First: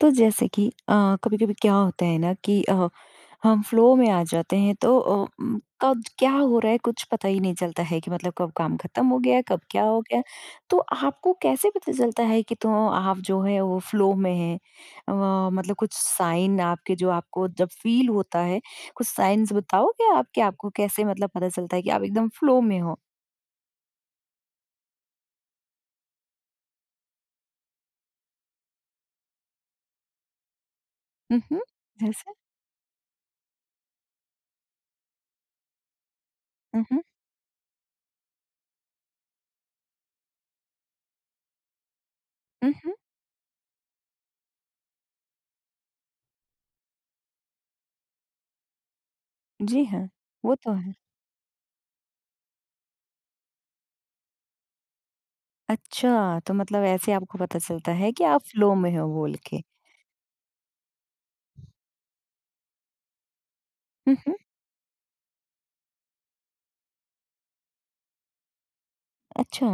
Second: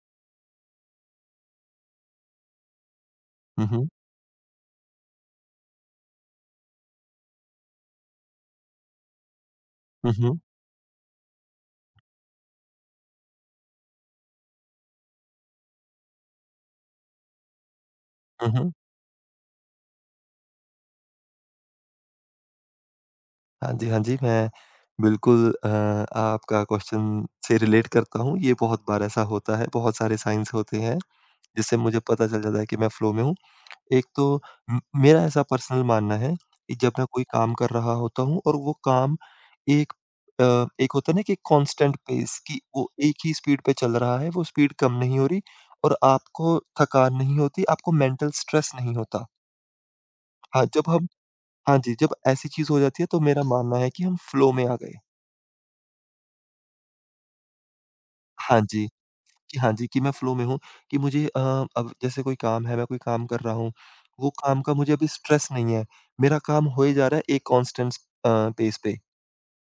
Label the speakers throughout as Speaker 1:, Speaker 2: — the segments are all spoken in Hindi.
Speaker 1: तो जैसे कि कभी-कभी क्या होता है ना कि हम
Speaker 2: हुँ, हुँ।
Speaker 1: फ्लो में आ जाते हैं तो कब क्या हो रहा है कुछ पता ही नहीं चलता है कि मतलब कब काम खत्म हो गया, कब क्या हो
Speaker 2: हुँ,
Speaker 1: गया।
Speaker 2: हुँ।
Speaker 1: तो आपको कैसे पता चलता है कि तो आप जो है वो फ्लो में हैं? अ, मतलब कुछ साइन आपके जो आपको जब फील होता
Speaker 2: हुँ,
Speaker 1: है,
Speaker 2: हुँ।
Speaker 1: कुछ साइन्स बताओगे आप कि आपको कैसे मतलब पता चलता है कि आप एकदम फ्लो में हो?
Speaker 2: हाँ जी, हाँ जी, मैं बिल्कुल आपका क्वेश्चन से रिलेट करता हूँ। ये बहुत बार ऐसा होता है, बहुत सारे साइंस होते हैं,
Speaker 1: हुँ, हुँ।
Speaker 2: जिससे मुझे पता
Speaker 1: जैसे?
Speaker 2: चल जाता है कि मैं फ्लो में हूँ। एक तो म मेरा ऐसा पर्सनल मानना है कि
Speaker 1: हुँ,
Speaker 2: जब
Speaker 1: हुँ।
Speaker 2: मैं कोई काम कर रहा होता हूँ और वो काम एक एक होता है ना कि कांस्टेंट पेस कि
Speaker 1: हुँ,
Speaker 2: वो
Speaker 1: हुँ।
Speaker 2: एक ही स्पीड पे चल रहा है, वो स्पीड कम नहीं हो रही और आपको थकान नहीं होती, आपको मेंटल स्ट्रेस नहीं होता।
Speaker 1: जी हाँ, वो
Speaker 2: हाँ,
Speaker 1: तो
Speaker 2: जब
Speaker 1: है।
Speaker 2: हम हाँ जी, जब ऐसी चीज़ हो जाती है तो मेरा मानना है कि हम फ्लो में आ गए।
Speaker 1: अच्छा, तो मतलब ऐसे आपको पता चलता है कि आप
Speaker 2: हाँ
Speaker 1: फ़्लो
Speaker 2: जी,
Speaker 1: में हो बोल के।
Speaker 2: हाँ जी, कि मैं फ्लो में हूँ कि अब जैसे कोई काम है, मैं कोई काम कर रहा हूँ,
Speaker 1: हुँ,
Speaker 2: वो
Speaker 1: हुँ,
Speaker 2: काम का मुझे अभी स्ट्रेस नहीं है। मेरा काम होए जा रहा है एक कांस्टेंट पेस पे।
Speaker 1: अच्छा,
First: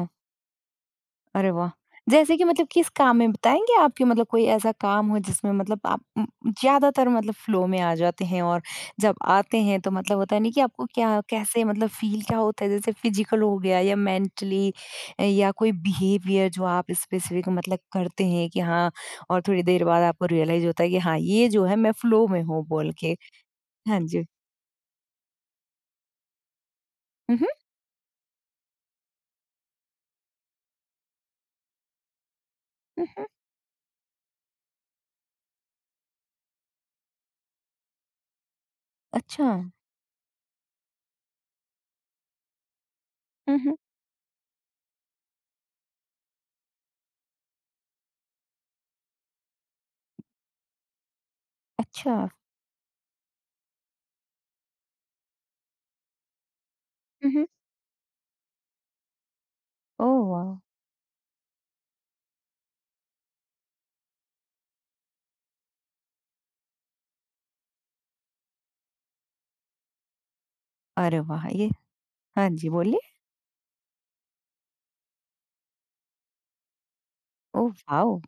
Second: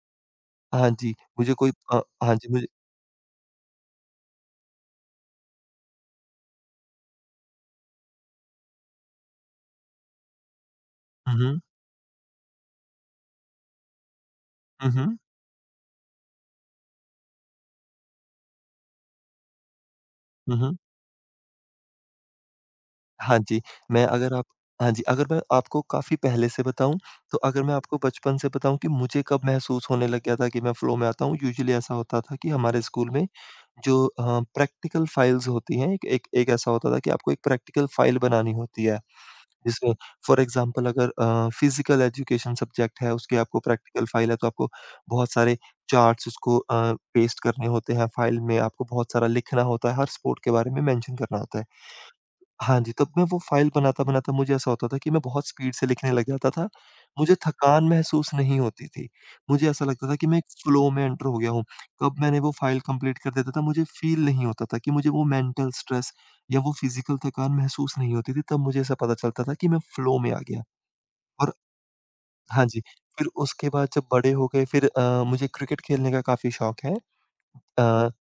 Speaker 1: अरे वाह!
Speaker 2: हाँ
Speaker 1: जैसे कि
Speaker 2: जी,
Speaker 1: मतलब
Speaker 2: मुझे
Speaker 1: किस काम में बताएँगे आपके मतलब कोई ऐसा काम हो जिसमें मतलब आप ज़्यादातर मतलब फ़्लो में आ जाते हैं और जब आते हैं तो मतलब होता है नहीं कि आपको क्या
Speaker 2: हुँ, हुँ।
Speaker 1: कैसे मतलब फ़ील क्या होता है जैसे फ़िज़िकल हो गया या मेंटली
Speaker 2: हुँ, हुँ।
Speaker 1: या कोई बिहेवियर जो आप स्पेसिफ़िक मतलब करते हैं कि हाँ और थोड़ी देर बाद आपको
Speaker 2: हुँ,
Speaker 1: रियलाइज़
Speaker 2: हुँ।
Speaker 1: होता है कि हाँ, ये जो है मैं फ़्लो में हूँ बोल के।
Speaker 2: हाँ जी,
Speaker 1: हाँ
Speaker 2: मैं
Speaker 1: जी।
Speaker 2: अगर आप हाँ जी, अगर मैं आपको काफ़ी पहले से बताऊँ,
Speaker 1: हुँ,
Speaker 2: तो
Speaker 1: हुँ,
Speaker 2: अगर मैं आपको बचपन से बताऊँ कि मुझे कब महसूस होने लग गया था कि मैं फ्लो में आता हूँ, यूजुअली ऐसा होता था कि हमारे
Speaker 1: हुँ,
Speaker 2: स्कूल
Speaker 1: हुँ,
Speaker 2: में जो अ, प्रैक्टिकल फाइल्स होती हैं, एक एक एक ऐसा होता था कि आपको एक प्रैक्टिकल फाइल बनानी होती है,
Speaker 1: अच्छा।
Speaker 2: जिसमें फॉर एग्ज़ाम्पल अगर फिज़िकल एजुकेशन सब्जेक्ट है, उसकी
Speaker 1: हुँ,
Speaker 2: आपको
Speaker 1: हुँ।
Speaker 2: प्रैक्टिकल फाइल है, तो आपको बहुत सारे चार्ट्स उसको पेस्ट करने होते हैं फाइल में, आपको बहुत सारा लिखना होता है, हर स्पोर्ट के बारे में मेंशन करना होता है।
Speaker 1: अच्छा।
Speaker 2: हाँ जी, तब मैं वो फ़ाइल बनाता-बनाता मुझे ऐसा होता था कि मैं बहुत स्पीड से लिखने लग जाता था।
Speaker 1: हुँ,
Speaker 2: मुझे
Speaker 1: हुँ।
Speaker 2: थकान महसूस नहीं होती थी। मुझे ऐसा लगता
Speaker 1: ओह
Speaker 2: था कि मैं एक
Speaker 1: वाह!
Speaker 2: फ़्लो में एंटर हो गया हूँ। कब मैंने वो फ़ाइल कंप्लीट कर देता था, मुझे फ़ील नहीं होता था कि मुझे वो मेंटल स्ट्रेस या वो फ़िज़िकल थकान महसूस नहीं होती थी। तब मुझे ऐसा पता चलता था कि मैं फ़्लो में आ गया।
Speaker 1: अरे वाह!
Speaker 2: और
Speaker 1: ये हाँ
Speaker 2: हाँ
Speaker 1: जी,
Speaker 2: जी,
Speaker 1: बोलिए।
Speaker 2: फिर उसके बाद जब बड़े हो गए फिर मुझे क्रिकेट खेलने का काफ़ी शौक है।
Speaker 1: Oh
Speaker 2: uh
Speaker 1: wow!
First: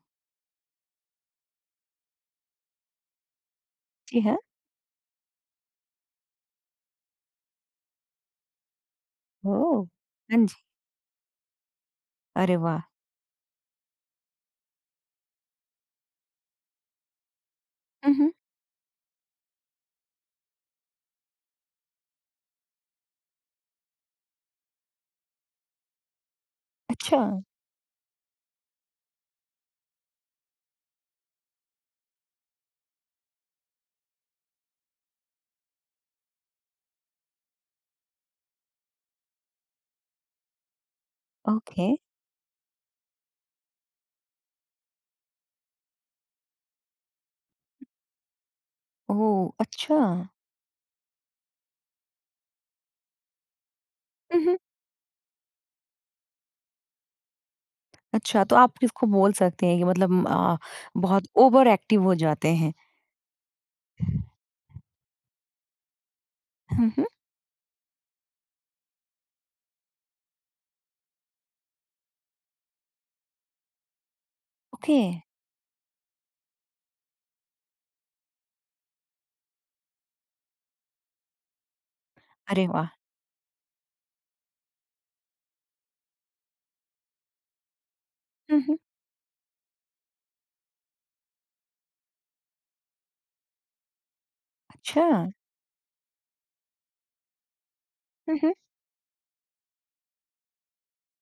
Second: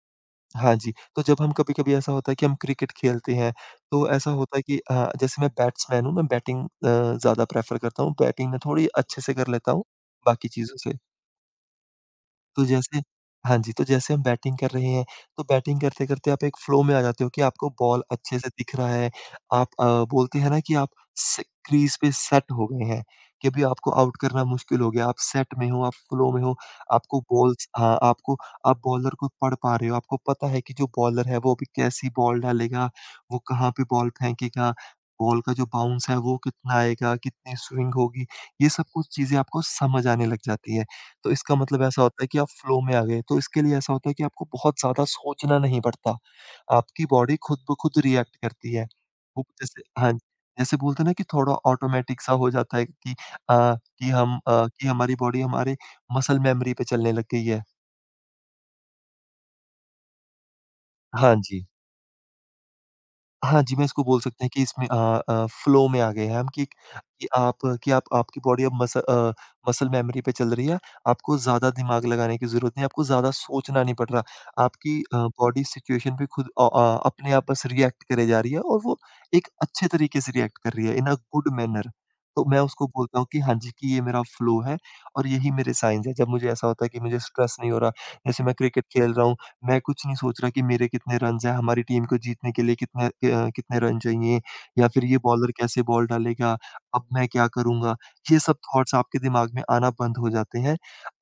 Speaker 2: हाँ जी, तो जब हम कभी-कभी ऐसा होता है कि हम क्रिकेट खेलते हैं, तो
Speaker 1: जी
Speaker 2: ऐसा
Speaker 1: हाँ।
Speaker 2: होता है कि जैसे मैं बैट्समैन हूँ, मैं बैटिंग ज़्यादा प्रेफ़र करता हूँ, बैटिंग मैं थोड़ी अच्छे से कर लेता हूँ,
Speaker 1: ओह! हाँ
Speaker 2: बाकी
Speaker 1: जी।
Speaker 2: चीज़ों से।
Speaker 1: अरे
Speaker 2: तो
Speaker 1: वाह!
Speaker 2: जैसे हाँ जी, तो जैसे हम बैटिंग कर रहे हैं, तो बैटिंग करते-करते आप एक फ्लो में आ जाते हो कि आपको बॉल
Speaker 1: हुँ, हुँ।
Speaker 2: अच्छे से दिख रहा है। आप अ, बोलते हैं ना कि आप स क्रीज़ पे सेट हो गए हैं, कि अभी आपको आउट करना मुश्किल हो गया। आप सेट में हो, आप फ्लो में हो,
Speaker 1: अच्छा,
Speaker 2: आपको बॉल्स हाँ, आपको आप बॉलर को पढ़ पा रहे हो। आपको पता है कि जो बॉलर है, वो अभी कैसी बॉल डालेगा, वो कहाँ पे बॉल फेंकेगा, बॉल का जो बाउंस है, वो कितना आएगा, कितनी स्विंग होगी। ये सब कुछ चीज़ें आपको समझ आने लग जाती है। तो इसका मतलब
Speaker 1: ओके।
Speaker 2: ऐसा होता है कि आप फ्लो में आ गए। तो इसके लिए ऐसा होता है कि आपको बहुत ज़्यादा सोचना नहीं पड़ता। आपकी बॉडी खुद ब खुद रिएक्ट करती है। वो
Speaker 1: ओह!
Speaker 2: जैसे
Speaker 1: अच्छा।
Speaker 2: हाँ, जैसे बोलते हैं ना कि थोड़ा ऑटोमेटिक सा हो जाता है कि अ, कि हम
Speaker 1: हुँ, हुँ।
Speaker 2: अ, कि हमारी बॉडी हमारे मसल मेमोरी पे चलने लग गई है।
Speaker 1: अच्छा, तो आप किसको बोल सकते हैं कि मतलब बहुत
Speaker 2: हाँ जी।
Speaker 1: ओवर एक्टिव हो जाते हैं।
Speaker 2: हाँ जी, मैं इसको बोल सकते हैं कि इसमें फ्लो में आ गए हैं हम
Speaker 1: हुँ, हुँ।
Speaker 2: कि आप आपकी बॉडी अब मसल मेमोरी पे चल रही है। आपको ज़्यादा दिमाग लगाने की ज़रूरत नहीं है, आपको ज़्यादा सोचना नहीं पड़ रहा। आपकी
Speaker 1: ओके।
Speaker 2: अ, बॉडी सिचुएशन पे खुद अपने आप बस रिएक्ट करे जा रही है और वो एक अच्छे तरीके से रिएक्ट कर रही है इन अ गुड मैनर। तो मैं
Speaker 1: अरे
Speaker 2: उसको
Speaker 1: वाह!
Speaker 2: बोलता हूँ कि हाँ जी, कि ये मेरा फ्लो है और यही मेरे साइन्स हैं। जब मुझे ऐसा होता है कि मुझे स्ट्रेस नहीं हो रहा, जैसे मैं
Speaker 1: हुँ, हुँ।
Speaker 2: क्रिकेट खेल रहा हूँ मैं कुछ नहीं सोच रहा कि मेरे कितने रन्स हैं, हमारी टीम को जीतने के लिए कितने रन चाहिए या
Speaker 1: अच्छा।
Speaker 2: फिर ये बॉलर कैसे बॉल डालेगा, अब मैं क्या करूँगा?
Speaker 1: हुँ,
Speaker 2: ये
Speaker 1: हुँ।
Speaker 2: सब थॉट्स आपके दिमाग में आना बंद हो जाते हैं।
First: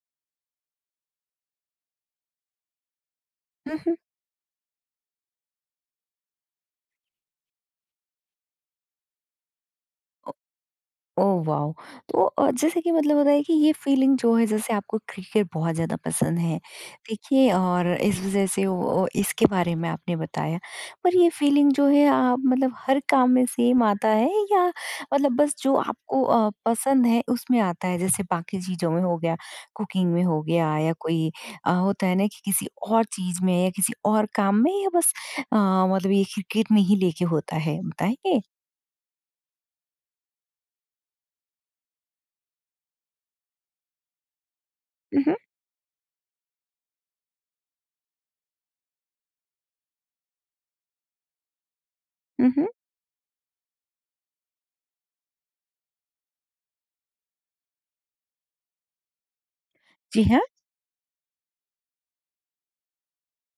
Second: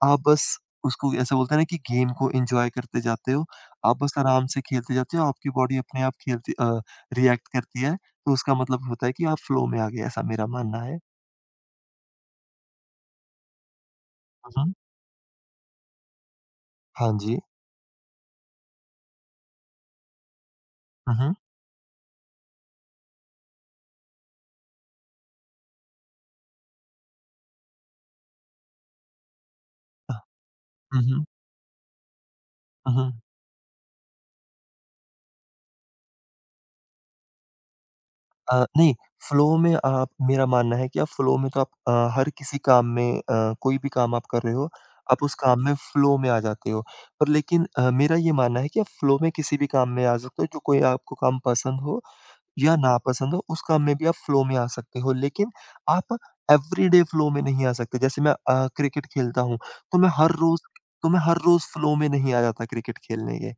Speaker 2: आप बस उसको ऐसा बोलते हैं ना कि गेम को एन्जॉय करते जाते हो,
Speaker 1: हुँ, हुँ।
Speaker 2: आप बस आराम से खेलते जाते हो, आपकी बॉडी अपने आप रिएक्ट करती है, तो उसका मतलब होता है कि आप फ्लो में आ गए, ऐसा मेरा मानना है।
Speaker 1: Oh wow! तो जैसे कि मतलब होता है कि ये फीलिंग जो है
Speaker 2: हुँ,
Speaker 1: जैसे
Speaker 2: हुँ।
Speaker 1: आपको क्रिकेट बहुत ज़्यादा पसंद है,
Speaker 2: हाँ जी।
Speaker 1: देखिए और इस वज़ह से वो इसके बारे में आपने बताया। पर
Speaker 2: हुँ,
Speaker 1: ये
Speaker 2: हुँ।
Speaker 1: फीलिंग जो है आप मतलब हर काम में सेम आता है या मतलब बस जो आपको पसंद है उसमें आता है? जैसे बाकी चीज़ों में हो गया, कुकिंग
Speaker 2: अ,
Speaker 1: में हो गया या
Speaker 2: हुँ, हुँ।
Speaker 1: कोई होता है ना कि किसी
Speaker 2: हुँ,
Speaker 1: और
Speaker 2: हुँ।
Speaker 1: चीज़ में या किसी और काम में या बस अ, मतलब ये क्रिकेट में ही लेके होता है, बताएँगे?
Speaker 2: नहीं, फ्लो में आप मेरा मानना है कि आप फ्लो में तो आप हर किसी काम में कोई भी काम आप कर रहे हो,
Speaker 1: हुँ,
Speaker 2: आप उस
Speaker 1: हुँ।
Speaker 2: काम में फ्लो में आ जाते हो। पर लेकिन अ, मेरा ये मानना है कि आप फ्लो में किसी भी काम में आ सकते हो, जो कोई आपको काम पसंद हो
Speaker 1: हुँ, हुँ।
Speaker 2: या नापसंद हो, उस काम में भी आप फ्लो में आ सकते हो, लेकिन आप एवरीडे फ्लो में नहीं आ सकते। जैसे मैं क्रिकेट खेलता हूँ, तो मैं
Speaker 1: जी
Speaker 2: हर
Speaker 1: हाँ,
Speaker 2: रोज़ तो मैं हर रोज़ फ्लो में नहीं आ जाता क्रिकेट खेलने के।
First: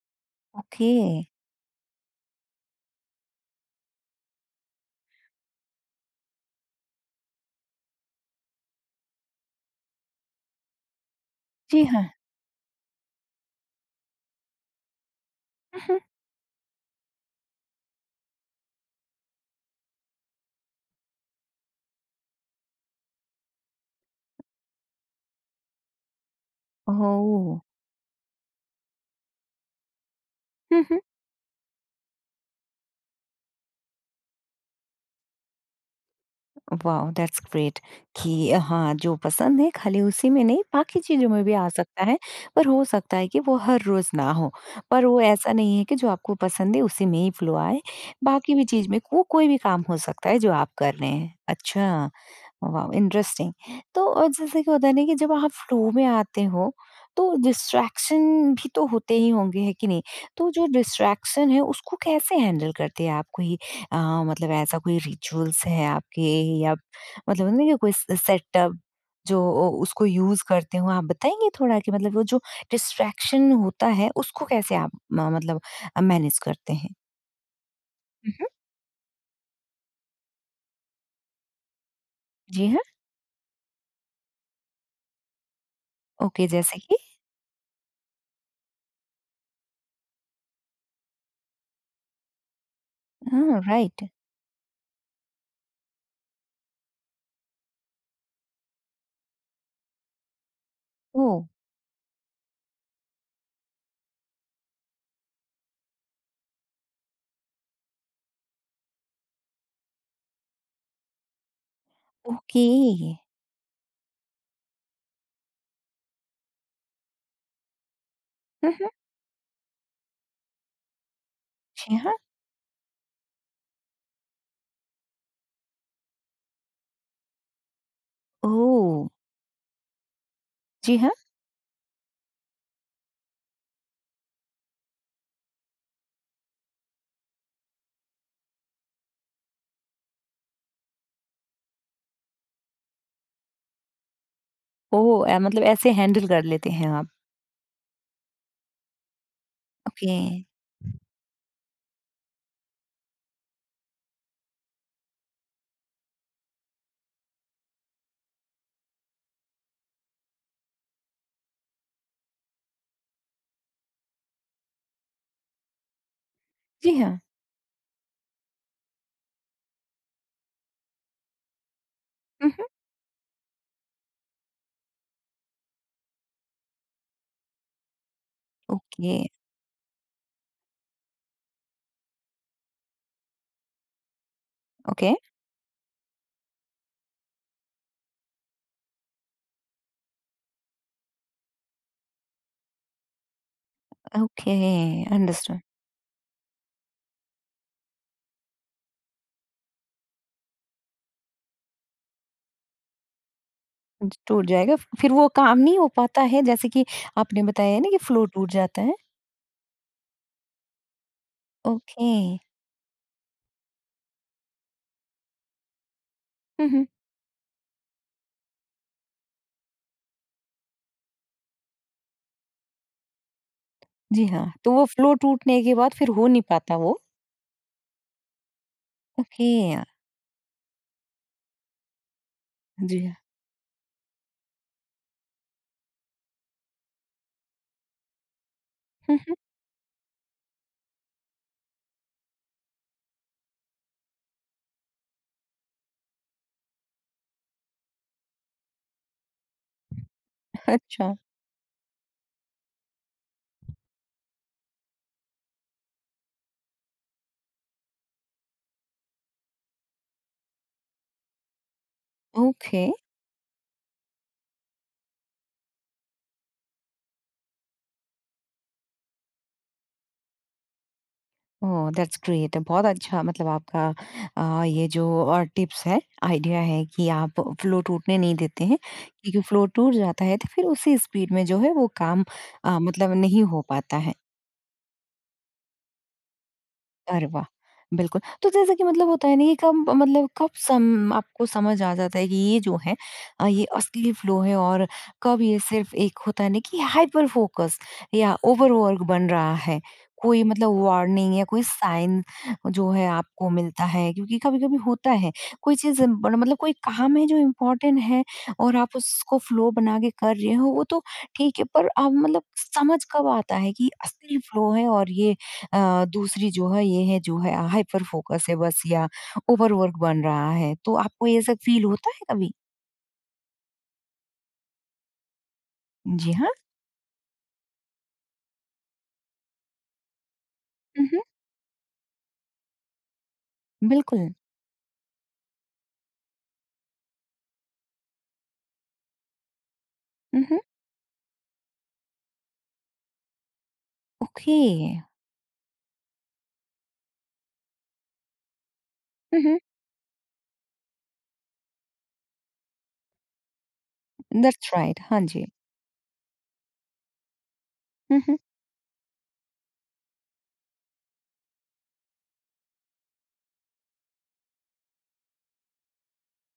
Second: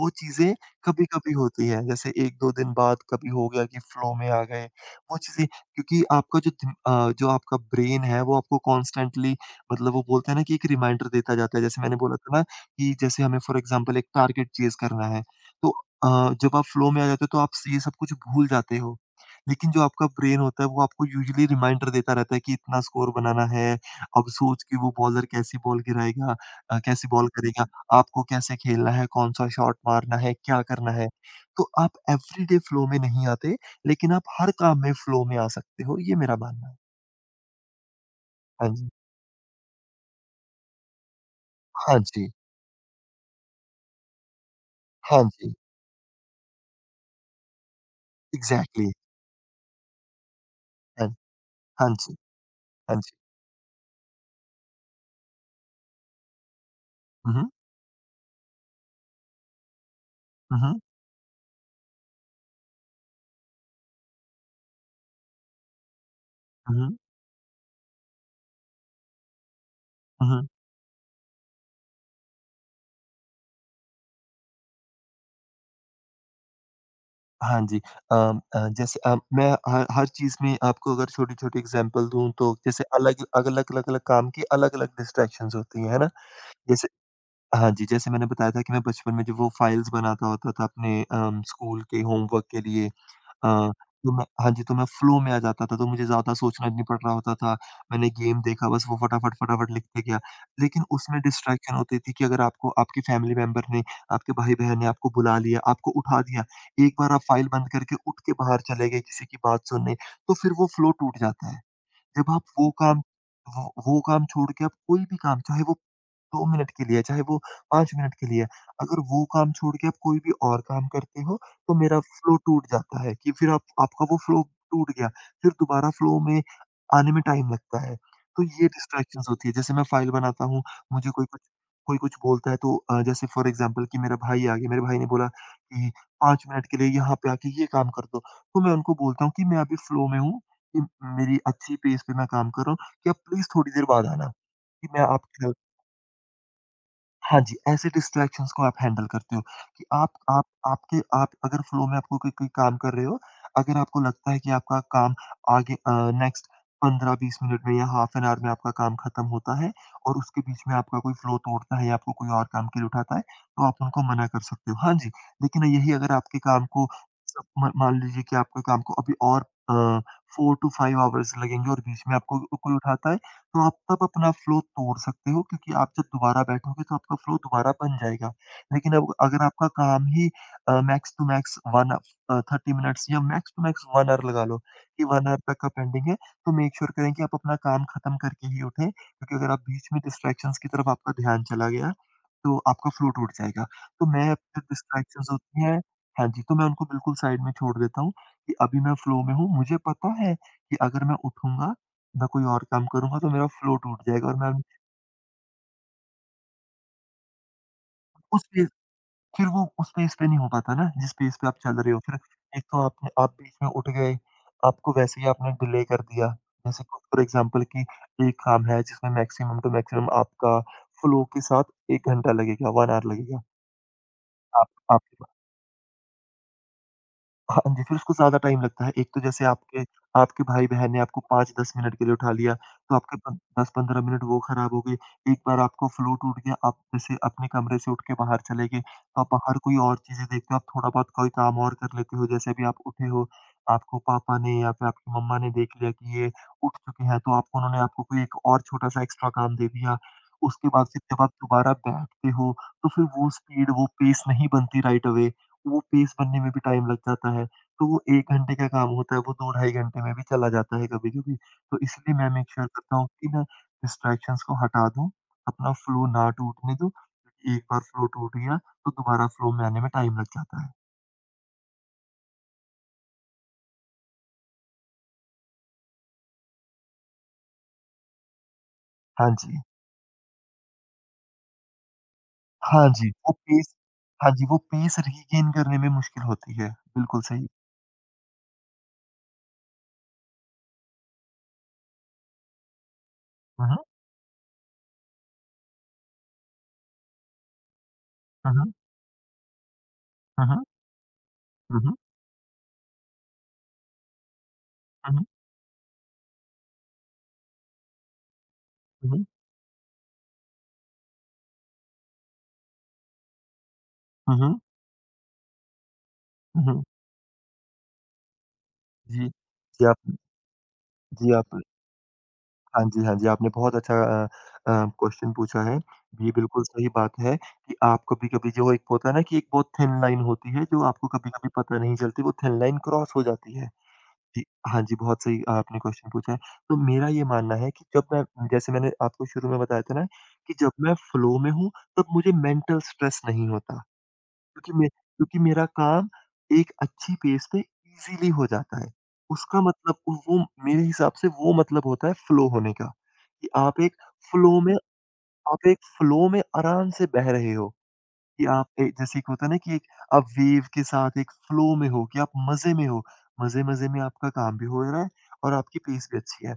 Speaker 2: वो चीज़ें
Speaker 1: ओके।
Speaker 2: कभी-कभी होती हैं, जैसे 1-2 दिन बाद कभी हो गया कि फ्लो में आ गए। वो चीज़ें क्योंकि आपका जो आपका ब्रेन है, वो आपको कॉन्स्टेंटली मतलब वो बोलते हैं ना कि एक रिमाइंडर देता जाता है। जैसे
Speaker 1: जी
Speaker 2: मैंने
Speaker 1: हाँ।
Speaker 2: बोला था ना कि जैसे हमें फॉर एग्ज़ाम्पल एक टारगेट चेज़ करना है, तो
Speaker 1: उहुँ।
Speaker 2: जब आप फ्लो में आ जाते हो तो आप स ये सब कुछ भूल जाते हो। लेकिन जो आपका ब्रेन होता है वो आपको यूजुअली रिमाइंडर देता रहता है कि इतना स्कोर बनाना है। अब सोच कि वो बॉलर कैसी बॉल गिराएगा कैसी बॉल
Speaker 1: ओह!
Speaker 2: करेगा, आपको कैसे खेलना है, कौन-सा शॉट मारना है, क्या
Speaker 1: हुँ,
Speaker 2: करना
Speaker 1: हुँ।
Speaker 2: है। तो आप एवरीडे फ्लो में नहीं आते, लेकिन आप हर काम में फ्लो में आ सकते हो, ये मेरा मानना है।
Speaker 1: वाओ! दैट्स ग्रेट कि
Speaker 2: हाँ जी।
Speaker 1: हाँ, जो पसंद है खाली उसी में नहीं बाकी चीज़ों में भी आ
Speaker 2: हाँ
Speaker 1: सकता है,
Speaker 2: जी,
Speaker 1: पर हो सकता है कि वो हर रोज़ ना हो। पर वो
Speaker 2: हाँ
Speaker 1: ऐसा
Speaker 2: जी।
Speaker 1: नहीं है कि जो आपको पसंद है उसी में ही फ्लो आए, बाकी भी चीज़
Speaker 2: एग्ज़ैक्टली।
Speaker 1: में वो कोई भी काम हो सकता है जो आप कर
Speaker 2: हाँ,
Speaker 1: रहे हैं।
Speaker 2: हाँ
Speaker 1: अच्छा।
Speaker 2: जी,
Speaker 1: वाओ
Speaker 2: हाँ जी।
Speaker 1: इंटरेस्टिंग तो जैसे कि होता है ना कि जब आप फ्लो में आते हो तो
Speaker 2: हुँ, हुँ।
Speaker 1: डिस्ट्रैक्शन भी तो होते ही होंगे है कि नहीं तो
Speaker 2: हुँ,
Speaker 1: जो
Speaker 2: हुँ।
Speaker 1: डिस्ट्रैक्शन है उसको कैसे हैंडल करते हैं आप कोई अ, मतलब ऐसा कोई रिचुअल्स है आपके या मतलब होता है ना कि कोई सेटअप जो उसको
Speaker 2: हुँ,
Speaker 1: यूज
Speaker 2: हुँ।
Speaker 1: करते हो आप बताएंगे थोड़ा कि मतलब वो जो डिस्ट्रैक्शन होता है उसको कैसे आप मतलब मैनेज करते हैं
Speaker 2: हाँ जी।
Speaker 1: मम्म,
Speaker 2: जैसे मैं हर हर चीज़ में आपको अगर छोटी-छोटी एग्ज़ाम्पल दूँ तो
Speaker 1: जी हाँ
Speaker 2: जैसे अलग अलग अलग-अलग काम की अलग-अलग डिस्ट्रैक्शंस होती हैं, है ना?
Speaker 1: ओके जैसे
Speaker 2: जैसे
Speaker 1: कि
Speaker 2: हाँ जी, जैसे मैंने बताया था कि मैं बचपन में जो वो फाइल्स बनाता होता था अपने स्कूल के होमवर्क के लिए
Speaker 1: हाँ राइट
Speaker 2: तो मैं हाँ जी, तो मैं फ्लो में आ जाता था, तो मुझे ज़्यादा सोचना नहीं पड़ रहा होता था। मैंने गेम देखा बस वो फटाफट, फटाफट लिखते गया। लेकिन उसमें
Speaker 1: ओ
Speaker 2: डिस्ट्रैक्शन होती थी कि अगर आपको आपके फैमिली मेंबर ने, आपके भाई-बहन ने आपको बुला लिया, आपको उठा दिया, एक बार आप फाइल बंद करके उठ के बाहर चले गए किसी की बात सुनने, तो फिर वो फ्लो टूट जाता है। जब आप
Speaker 1: ओके
Speaker 2: वो काम छोड़ के आप कोई भी काम, चाहे वो 2 मिनट के लिए है, चाहे वो 5 मिनट के लिए है, अगर वो काम छोड़ के आप कोई भी और काम करते हो, तो
Speaker 1: जी
Speaker 2: मेरा
Speaker 1: हाँ।
Speaker 2: फ्लो टूट जाता है कि फिर आप आपका वो फ्लो टूट गया, फिर दोबारा फ्लो में आने में टाइम लगता है। तो ये
Speaker 1: ओह!
Speaker 2: डिस्ट्रैक्शंस होती है, जैसे मैं फ़ाइल बनाता हूँ,
Speaker 1: जी
Speaker 2: मुझे
Speaker 1: हाँ।
Speaker 2: कोई कुछ बोलता है तो जैसे फ़ॉर एग्ज़ाम्पल कि मेरा भाई आ गया, मेरे भाई ने बोला कि 5 मिनट के लिए यहाँ पे आके ये काम कर दो, तो मैं उनको बोलता हूँ कि मैं अभी फ्लो में हूँ कि मेरी अच्छी पेस पे मैं काम कर रहा हूँ कि आप प्लीज़ थोड़ी देर बाद आना, कि मैं
Speaker 1: ओह!
Speaker 2: आपकी हेल्प
Speaker 1: मतलब ऐसे हैंडल कर लेते हैं आप।
Speaker 2: हाँ जी, ऐसे डिस्ट्रैक्शंस को आप हैंडल करते हो कि
Speaker 1: ओके।
Speaker 2: आप आपके आप अगर फ्लो में आपको कोई कोई काम कर रहे हो, अगर आपको लगता है कि आपका काम आगे नेक्स्ट 15-20 मिनट में या हाफ एन आवर में आपका काम खत्म होता है और उसके बीच में आपका कोई फ्लो तोड़ता है या आपको कोई और काम के लिए उठाता है, तो आप उनको मना कर सकते हो। हाँ जी, लेकिन यही अगर आपके काम को
Speaker 1: जी हाँ।
Speaker 2: सब म मान लीजिए कि आपके काम को अभी और 4 टू 5 आवर्स लगेंगे और बीच में आपको
Speaker 1: हुँ, हुँ।
Speaker 2: कोई उठाता है तो आप तब अपना फ़्लो तोड़ सकते हो क्योंकि आप जब दोबारा बैठोगे तो आपका फ़्लो दोबारा बन जाएगा। लेकिन अब
Speaker 1: ओके,
Speaker 2: अगर आपका काम ही मैक्स टू मैक्स 1 अ, 30 मिनट्स या मैक्स टू मैक्स 1 आवर लगा लो कि
Speaker 1: ओके,
Speaker 2: 1 आवर तक का पेंडिंग है, तो मेक श्योर करें कि आप अपना काम खत्म करके ही उठें, क्योंकि अगर आप बीच में डिस्ट्रैक्शंस की तरफ आपका ध्यान चला गया, तो आपका फ़्लो टूट जाएगा। तो मैं
Speaker 1: ओके
Speaker 2: अपने डिस्ट्रैक्शंस
Speaker 1: अंडरस्टूड।
Speaker 2: होती हैं हाँ जी, तो मैं उनको बिल्कुल साइड में छोड़ देता हूँ कि अभी मैं फ़्लो में हूँ। मुझे पता है कि अगर मैं उठूँगा मैं कोई और काम करूँगा तो मेरा फ्लो टूट जाएगा और
Speaker 1: टूट
Speaker 2: मैं
Speaker 1: जाएगा फिर वो काम नहीं हो पाता है जैसे कि आपने बताया है ना कि फ्लो
Speaker 2: उस
Speaker 1: टूट
Speaker 2: पेस
Speaker 1: जाता है।
Speaker 2: फिर वो उस पेस पे नहीं हो पाता ना जिस पेस पे आप चल रहे हो।
Speaker 1: ओके।
Speaker 2: फिर एक तो आपने आप बीच में उठ गए, आपको वैसे ही आपने डिले कर दिया।
Speaker 1: हुँ,
Speaker 2: जैसे
Speaker 1: हुँ।
Speaker 2: कि फॉर एग्ज़ाम्पल कि एक काम है जिसमें मैक्सिमम टू मैक्सिमम आपका फ्लो के साथ 1 घंटा लगेगा, 1 आवर लगेगा।
Speaker 1: जी हाँ, तो वो
Speaker 2: आप
Speaker 1: फ्लो टूटने के बाद फिर हो नहीं पाता वो।
Speaker 2: हाँ हाँ जी, फिर उसको ज़्यादा टाइम लगता है। एक तो जैसे
Speaker 1: ओके।
Speaker 2: आपके आपके भाई-बहन ने आपको 5-10 मिनट के लिए उठा लिया, तो
Speaker 1: जी हाँ।
Speaker 2: आपके प 10-15 मिनट वो ख़राब हो गए। एक बार आपको फ्लो टूट गया, आप जैसे अपने कमरे से उठ के बाहर चले गए,
Speaker 1: हुँ,
Speaker 2: तो आप बाहर कोई और चीज़ें देखते हो, आप थोड़ा बहुत कोई काम और कर लेते हो। जैसे अभी आप उठे हो, आपको पापा ने या फिर आपकी मम्मा ने देख लिया कि ये उठ चुके हैं, तो आपको उन्होंने आपको कोई एक और छोटा-सा एक्स्ट्रा काम दे दिया। उसके
Speaker 1: हुँ।
Speaker 2: बाद फिर
Speaker 1: अच्छा,
Speaker 2: जब आप दोबारा बैठते हो, तो फिर वो स्पीड, वो पेस नहीं बनती राइट अवे। वो पेस्ट बनने में भी टाइम लग जाता है। तो वो 1 घंटे का काम होता है, वो 2 ढाई घंटे में भी चला जाता है कभी-कभी। तो इसलिए मैं मेक श्योर
Speaker 1: ओके।
Speaker 2: करता हूँ कि मैं डिस्ट्रैक्शंस को हटा दूँ, अपना फ्लो ना टूटने दूँ। क्योंकि एक बार फ्लो टूट गया, तो दोबारा फ्लो में आने में टाइम लग जाता है।
Speaker 1: ओह! दैट्स ग्रेट बहुत अच्छा मतलब आपका ये जो टिप्स है, आइडिया है कि आप फ्लो टूटने नहीं देते हैं,
Speaker 2: हाँ
Speaker 1: क्योंकि
Speaker 2: जी।
Speaker 1: फ्लो टूट जाता है तो फिर उसी स्पीड में जो है वो काम
Speaker 2: हाँ जी,
Speaker 1: मतलब
Speaker 2: वो
Speaker 1: नहीं हो
Speaker 2: पेस
Speaker 1: पाता है।
Speaker 2: हाँ जी, वो पेस रीगेन करने में मुश्किल होती है। बिल्कुल
Speaker 1: अरे वाह!
Speaker 2: सही।
Speaker 1: बिल्कुल। तो जैसे कि मतलब होता है ना, ये कब मतलब कब सम आपको समझ आ जाता है कि ये जो है ये
Speaker 2: हुँ, हुँ।
Speaker 1: असली फ़्लो है और कब ये सिर्फ़ एक होता है ना कि हाइपर फ़ोकस या
Speaker 2: हुँ, हुँ।
Speaker 1: ओवरवर्क बन रहा है? कोई
Speaker 2: हुँ, हुँ।
Speaker 1: मतलब वार्निंग या कोई
Speaker 2: हुँ, हुँ।
Speaker 1: साइन जो है आपको मिलता है? क्योंकि कभी-कभी होता है, कोई चीज़ बड़ा मतलब कोई काम है जो इम्पोर्टेंट है और आप
Speaker 2: हुँ, हुँ।
Speaker 1: उसको फ़्लो बना के कर रहे हो, वो तो ठीक है, पर अब मतलब समझ कब आता है कि
Speaker 2: हुँ,
Speaker 1: असली
Speaker 2: हुँ।
Speaker 1: फ़्लो है और ये दूसरी
Speaker 2: हुँ,
Speaker 1: जो
Speaker 2: हुँ।
Speaker 1: है ये है जो है हाइपर फोकस है बस या
Speaker 2: जी। जी,
Speaker 1: ओवरवर्क
Speaker 2: आप
Speaker 1: बन रहा है। तो आपको
Speaker 2: जी,
Speaker 1: ये सब
Speaker 2: आप
Speaker 1: फील होता है कभी?
Speaker 2: हाँ जी, हाँ जी, आपने बहुत अच्छा क्वेश्चन पूछा है। ये
Speaker 1: जी हाँ।
Speaker 2: बिल्कुल सही बात है कि आप कभी-कभी जो एक होता है ना कि एक बहुत थिन लाइन होती है जो
Speaker 1: हुँ,
Speaker 2: आपको
Speaker 1: हुँ।
Speaker 2: कभी-कभी पता नहीं चलती, वो थिन लाइन क्रॉस हो जाती है।
Speaker 1: बिल्कुल।
Speaker 2: जी, हाँ जी, बहुत सही आपने क्वेश्चन पूछा है। तो मेरा ये मानना है कि जब मैं जैसे मैंने आपको शुरू में बताया था ना
Speaker 1: हुँ,
Speaker 2: कि
Speaker 1: हुँ।
Speaker 2: जब मैं फ्लो में हूँ, तब मुझे मेंटल स्ट्रेस नहीं होता।
Speaker 1: ओके।
Speaker 2: क्योंकि मेरा काम एक अच्छी पेस पे ईज़िली हो जाता है।
Speaker 1: हुँ, हुँ।
Speaker 2: उसका मतलब वो मेरे हिसाब से वो मतलब होता है फ्लो होने का, कि आप एक फ्लो
Speaker 1: दैट्स
Speaker 2: में
Speaker 1: राइट। हाँ जी।
Speaker 2: फ्लो में आराम से बह रहे हो।
Speaker 1: हुँ, हुँ।
Speaker 2: कि आप ए जैसे एक होता है ना कि एक आप वेव के साथ एक फ्लो में हो कि आप मज़े में हो। मज़े-मज़े में आपका काम भी हो रहा है और आपकी पेस भी अच्छी है।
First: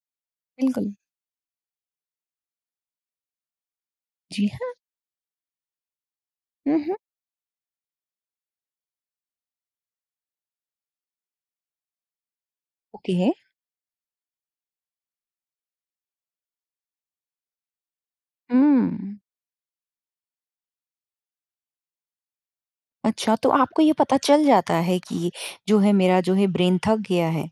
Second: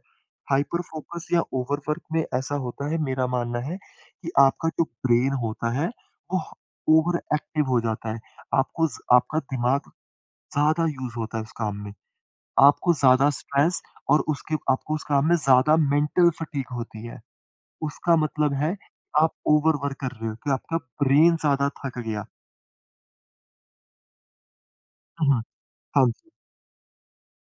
Speaker 2: हाइपर
Speaker 1: बिल्कुल।
Speaker 2: फ़ोकस या ओवरवर्क में ऐसा होता है मेरा मानना है कि
Speaker 1: जी
Speaker 2: आपका
Speaker 1: हाँ।
Speaker 2: जो ब्रेन होता है वो
Speaker 1: हुँ, हुँ।
Speaker 2: ओवर एक्टिव हो जाता है। आपको ज़ आपका दिमाग ज़्यादा यूज़ होता है उस काम में। आपको
Speaker 1: ओके।
Speaker 2: ज़्यादा स्ट्रेस और उसके आपको उस काम में ज़्यादा मेंटल फटीग होती है। उसका मतलब है
Speaker 1: हुँ।
Speaker 2: आप ओवरवर्क कर रहे हो कि आपका ब्रेन ज़्यादा थक गया।
Speaker 1: अच्छा तो आपको ये पता चल जाता है कि जो है
Speaker 2: hug
Speaker 1: मेरा जो है ब्रेन थक गया है।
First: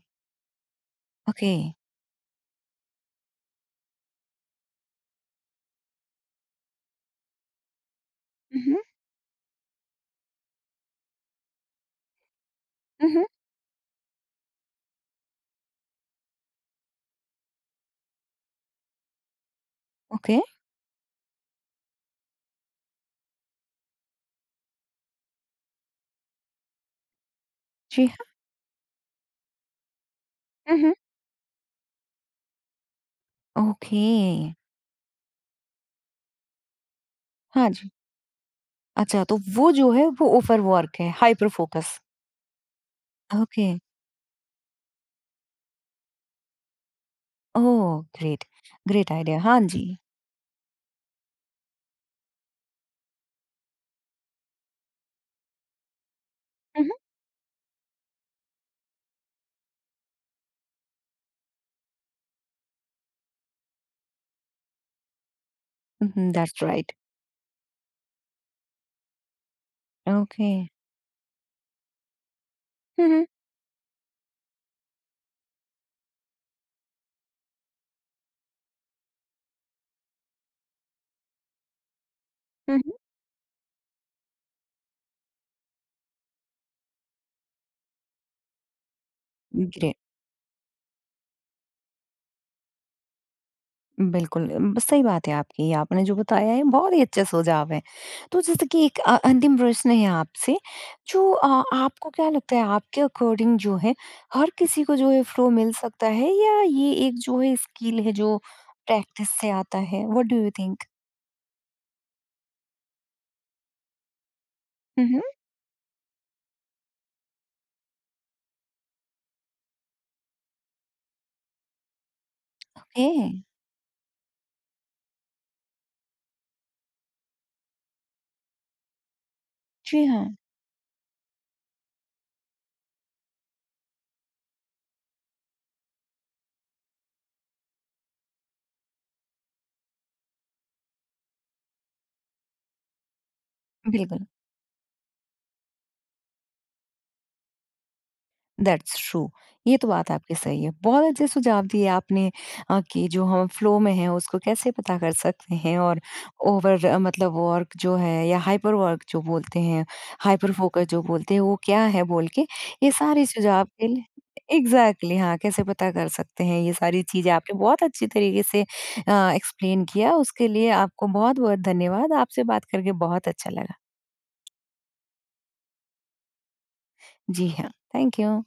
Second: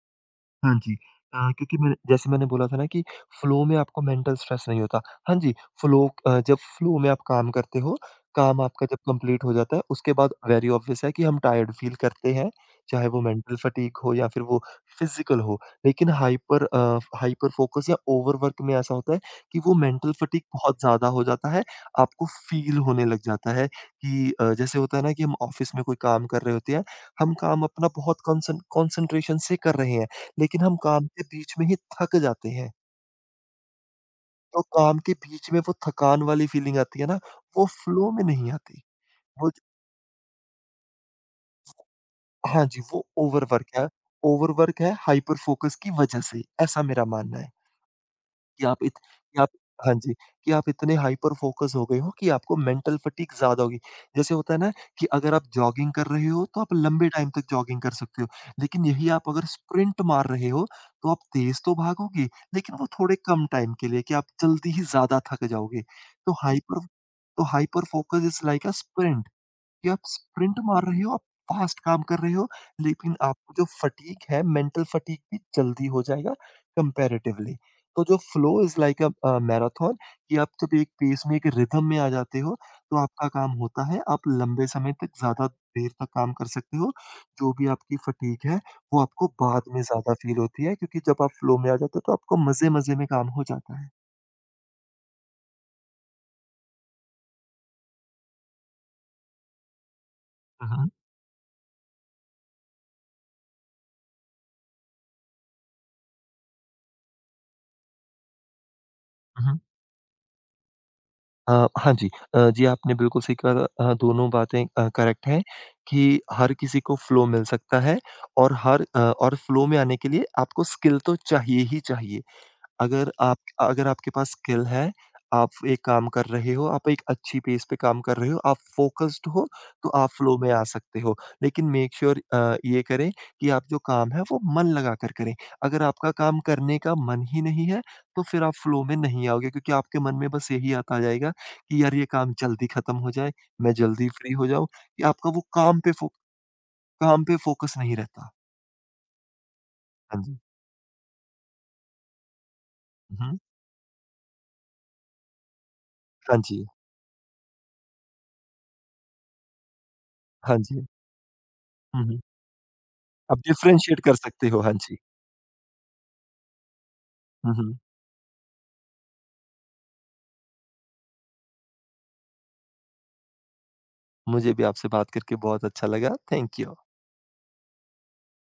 Speaker 2: हाँ जी।
Speaker 1: ओके।
Speaker 2: क्योंकि मैंने जैसे मैंने बोला था ना कि फ्लो में आपको मेंटल स्ट्रेस नहीं होता। हाँ जी, जब फ्लो में आप काम करते हो, काम
Speaker 1: हुँ, हुँ।
Speaker 2: आपका जब कंप्लीट हो जाता है, उसके बाद वेरी ऑब्वियस है कि हम टायर्ड फ़ील करते हैं, चाहे
Speaker 1: हुँ,
Speaker 2: वो
Speaker 1: हुँ।
Speaker 2: मेंटल फटीग हो या फिर वो फ़िज़िकल हो। लेकिन हाइपर अ, हाइपर फ़ोकस या ओवरवर्क में ऐसा होता है कि वो मेंटल
Speaker 1: ओके।
Speaker 2: फटीग बहुत ज़्यादा हो जाता है, आपको फ़ील होने लग जाता है कि जैसे होता है ना कि हम ऑफ़िस में कोई काम कर रहे होते हैं, हम काम अपना
Speaker 1: जी
Speaker 2: बहुत
Speaker 1: हाँ।
Speaker 2: कॉन्सन्ट्रेशन से कर रहे हैं। लेकिन
Speaker 1: हुँ,
Speaker 2: हम
Speaker 1: हुँ।
Speaker 2: काम के बीच में ही थक जाते हैं।
Speaker 1: ओके।
Speaker 2: तो काम के बीच में वो थकान वाली फ़ीलिंग आती है ना, वो
Speaker 1: हाँ जी।
Speaker 2: फ्लो में नहीं आती।
Speaker 1: अच्छा तो
Speaker 2: वो ज
Speaker 1: वो जो है वो ओवरवर्क है, हाइपर फोकस।
Speaker 2: हाँ जी, वो ओवरवर्क
Speaker 1: ओके।
Speaker 2: है। ओवरवर्क है हाइपर फ़ोकस की वजह से, ऐसा मेरा मानना है।
Speaker 1: ओह! ग्रेट,
Speaker 2: कि आप इत
Speaker 1: ग्रेट आइडिया।
Speaker 2: कि आप
Speaker 1: हाँ जी।
Speaker 2: हाँ जी, कि आप इतने हाइपर फ़ोकस हो गए हो कि आपको मेंटल फटीग ज़्यादा होगी। जैसे होता है ना कि अगर आप जॉगिंग कर रहे हो तो आप
Speaker 1: हुँ, हुँ।
Speaker 2: लंबे टाइम तक जॉगिंग कर सकते हो। लेकिन यही आप अगर स्प्रिंट मार रहे हो तो आप तेज़ तो भागोगे लेकिन वो थोड़े कम टाइम के लिए कि आप जल्दी ही ज़्यादा थक जाओगे।
Speaker 1: उहुँ,
Speaker 2: तो
Speaker 1: दैट्स
Speaker 2: हाइपर
Speaker 1: राइट।
Speaker 2: तो hyper focus is like a sprint कि आप
Speaker 1: ओके।
Speaker 2: स्प्रिंट मार रहे हो, आप फास्ट काम कर रहे हो,
Speaker 1: हुँ,
Speaker 2: लेकिन
Speaker 1: हुँ।
Speaker 2: आपको जो फटीग है, मेंटल फटीग भी जल्दी हो जाएगा कंपैरेटिवली। तो जो flow is like a marathon कि आप जब एक पेस में, एक रिदम में आ जाते हो,
Speaker 1: हुँ, हुँ।
Speaker 2: तो आपका काम होता है, आप लंबे समय तक ज़्यादा देर तक काम कर सकते हो। जो भी आपकी फटीग है, वो आपको बाद में
Speaker 1: ग्रेट,
Speaker 2: ज़्यादा फ़ील होती है क्योंकि जब आप फ्लो में आ जाते हो, तो आपको मज़े-मज़े में काम हो जाता है।
Speaker 1: बिल्कुल सही बात है आपकी। आपने जो बताया है बहुत ही अच्छे सुझाव हैं। तो जैसे कि एक अंतिम प्रश्न है आपसे
Speaker 2: हुँ, हुँ।
Speaker 1: जो आपको क्या लगता है आपके अकॉर्डिंग जो है हर किसी को जो है फ़्लो मिल सकता है या ये एक जो है स्किल है जो प्रैक्टिस
Speaker 2: हुँ,
Speaker 1: से
Speaker 2: हुँ।
Speaker 1: आता है? What do you think?
Speaker 2: हाँ जी। जी, आपने बिल्कुल सही कहा दोनों बातें
Speaker 1: हुँ, हुँ।
Speaker 2: करेक्ट हैं कि हर किसी को फ्लो मिल सकता है और फ्लो में आने के लिए आपको स्किल तो चाहिए ही चाहिए।
Speaker 1: ओके।
Speaker 2: अगर आपके पास स्किल है, आप एक काम कर रहे हो, आप एक अच्छी पेस पे काम कर रहे हो, आप फ़ोकस्ड हो, तो
Speaker 1: जी
Speaker 2: आप
Speaker 1: हाँ,
Speaker 2: फ्लो में आ सकते हो। लेकिन मेक श्योर ये करें कि आप जो काम है वो मन लगाकर करें। अगर आपका काम करने का मन ही नहीं है, तो फिर आप फ्लो में नहीं आओगे क्योंकि आपके मन में बस यही आता जाएगा कि यार ये काम जल्दी खत्म हो जाए, मैं जल्दी
Speaker 1: बिल्कुल।
Speaker 2: फ्री हो जाऊँ, कि आपका वो काम पे फ़ोकस नहीं रहता।
Speaker 1: That's true. ये तो बात
Speaker 2: हाँ
Speaker 1: आपकी
Speaker 2: जी।
Speaker 1: सही है। बहुत अच्छे सुझाव दिए आपने कि जो
Speaker 2: हुँ,
Speaker 1: हम फ्लो में हैं उसको कैसे पता कर सकते हैं और
Speaker 2: हाँ जी,
Speaker 1: ओवर मतलब वर्क जो है या हाइपर वर्क जो बोलते हैं, हाइपर
Speaker 2: हाँ
Speaker 1: फोकस
Speaker 2: जी।
Speaker 1: जो बोलते हैं वो क्या है
Speaker 2: हुँ, हुँ।
Speaker 1: बोल के ये सारे
Speaker 2: आप
Speaker 1: सुझाव के
Speaker 2: डिफरेंशिएट
Speaker 1: लिए
Speaker 2: कर सकते हो। हाँ जी।
Speaker 1: एग्ज़ैक्टली हाँ, कैसे पता कर सकते हैं ये सारी चीज़ें
Speaker 2: हुँ,
Speaker 1: आपने
Speaker 2: हुँ।
Speaker 1: बहुत अच्छी तरीके से एक्सप्लेन किया उसके लिए आपको बहुत-बहुत धन्यवाद। आपसे बात करके बहुत अच्छा लगा।
Speaker 2: मुझे भी आपसे बात करके बहुत अच्छा लगा। Thank you.
Speaker 1: जी हाँ, थैंक यू।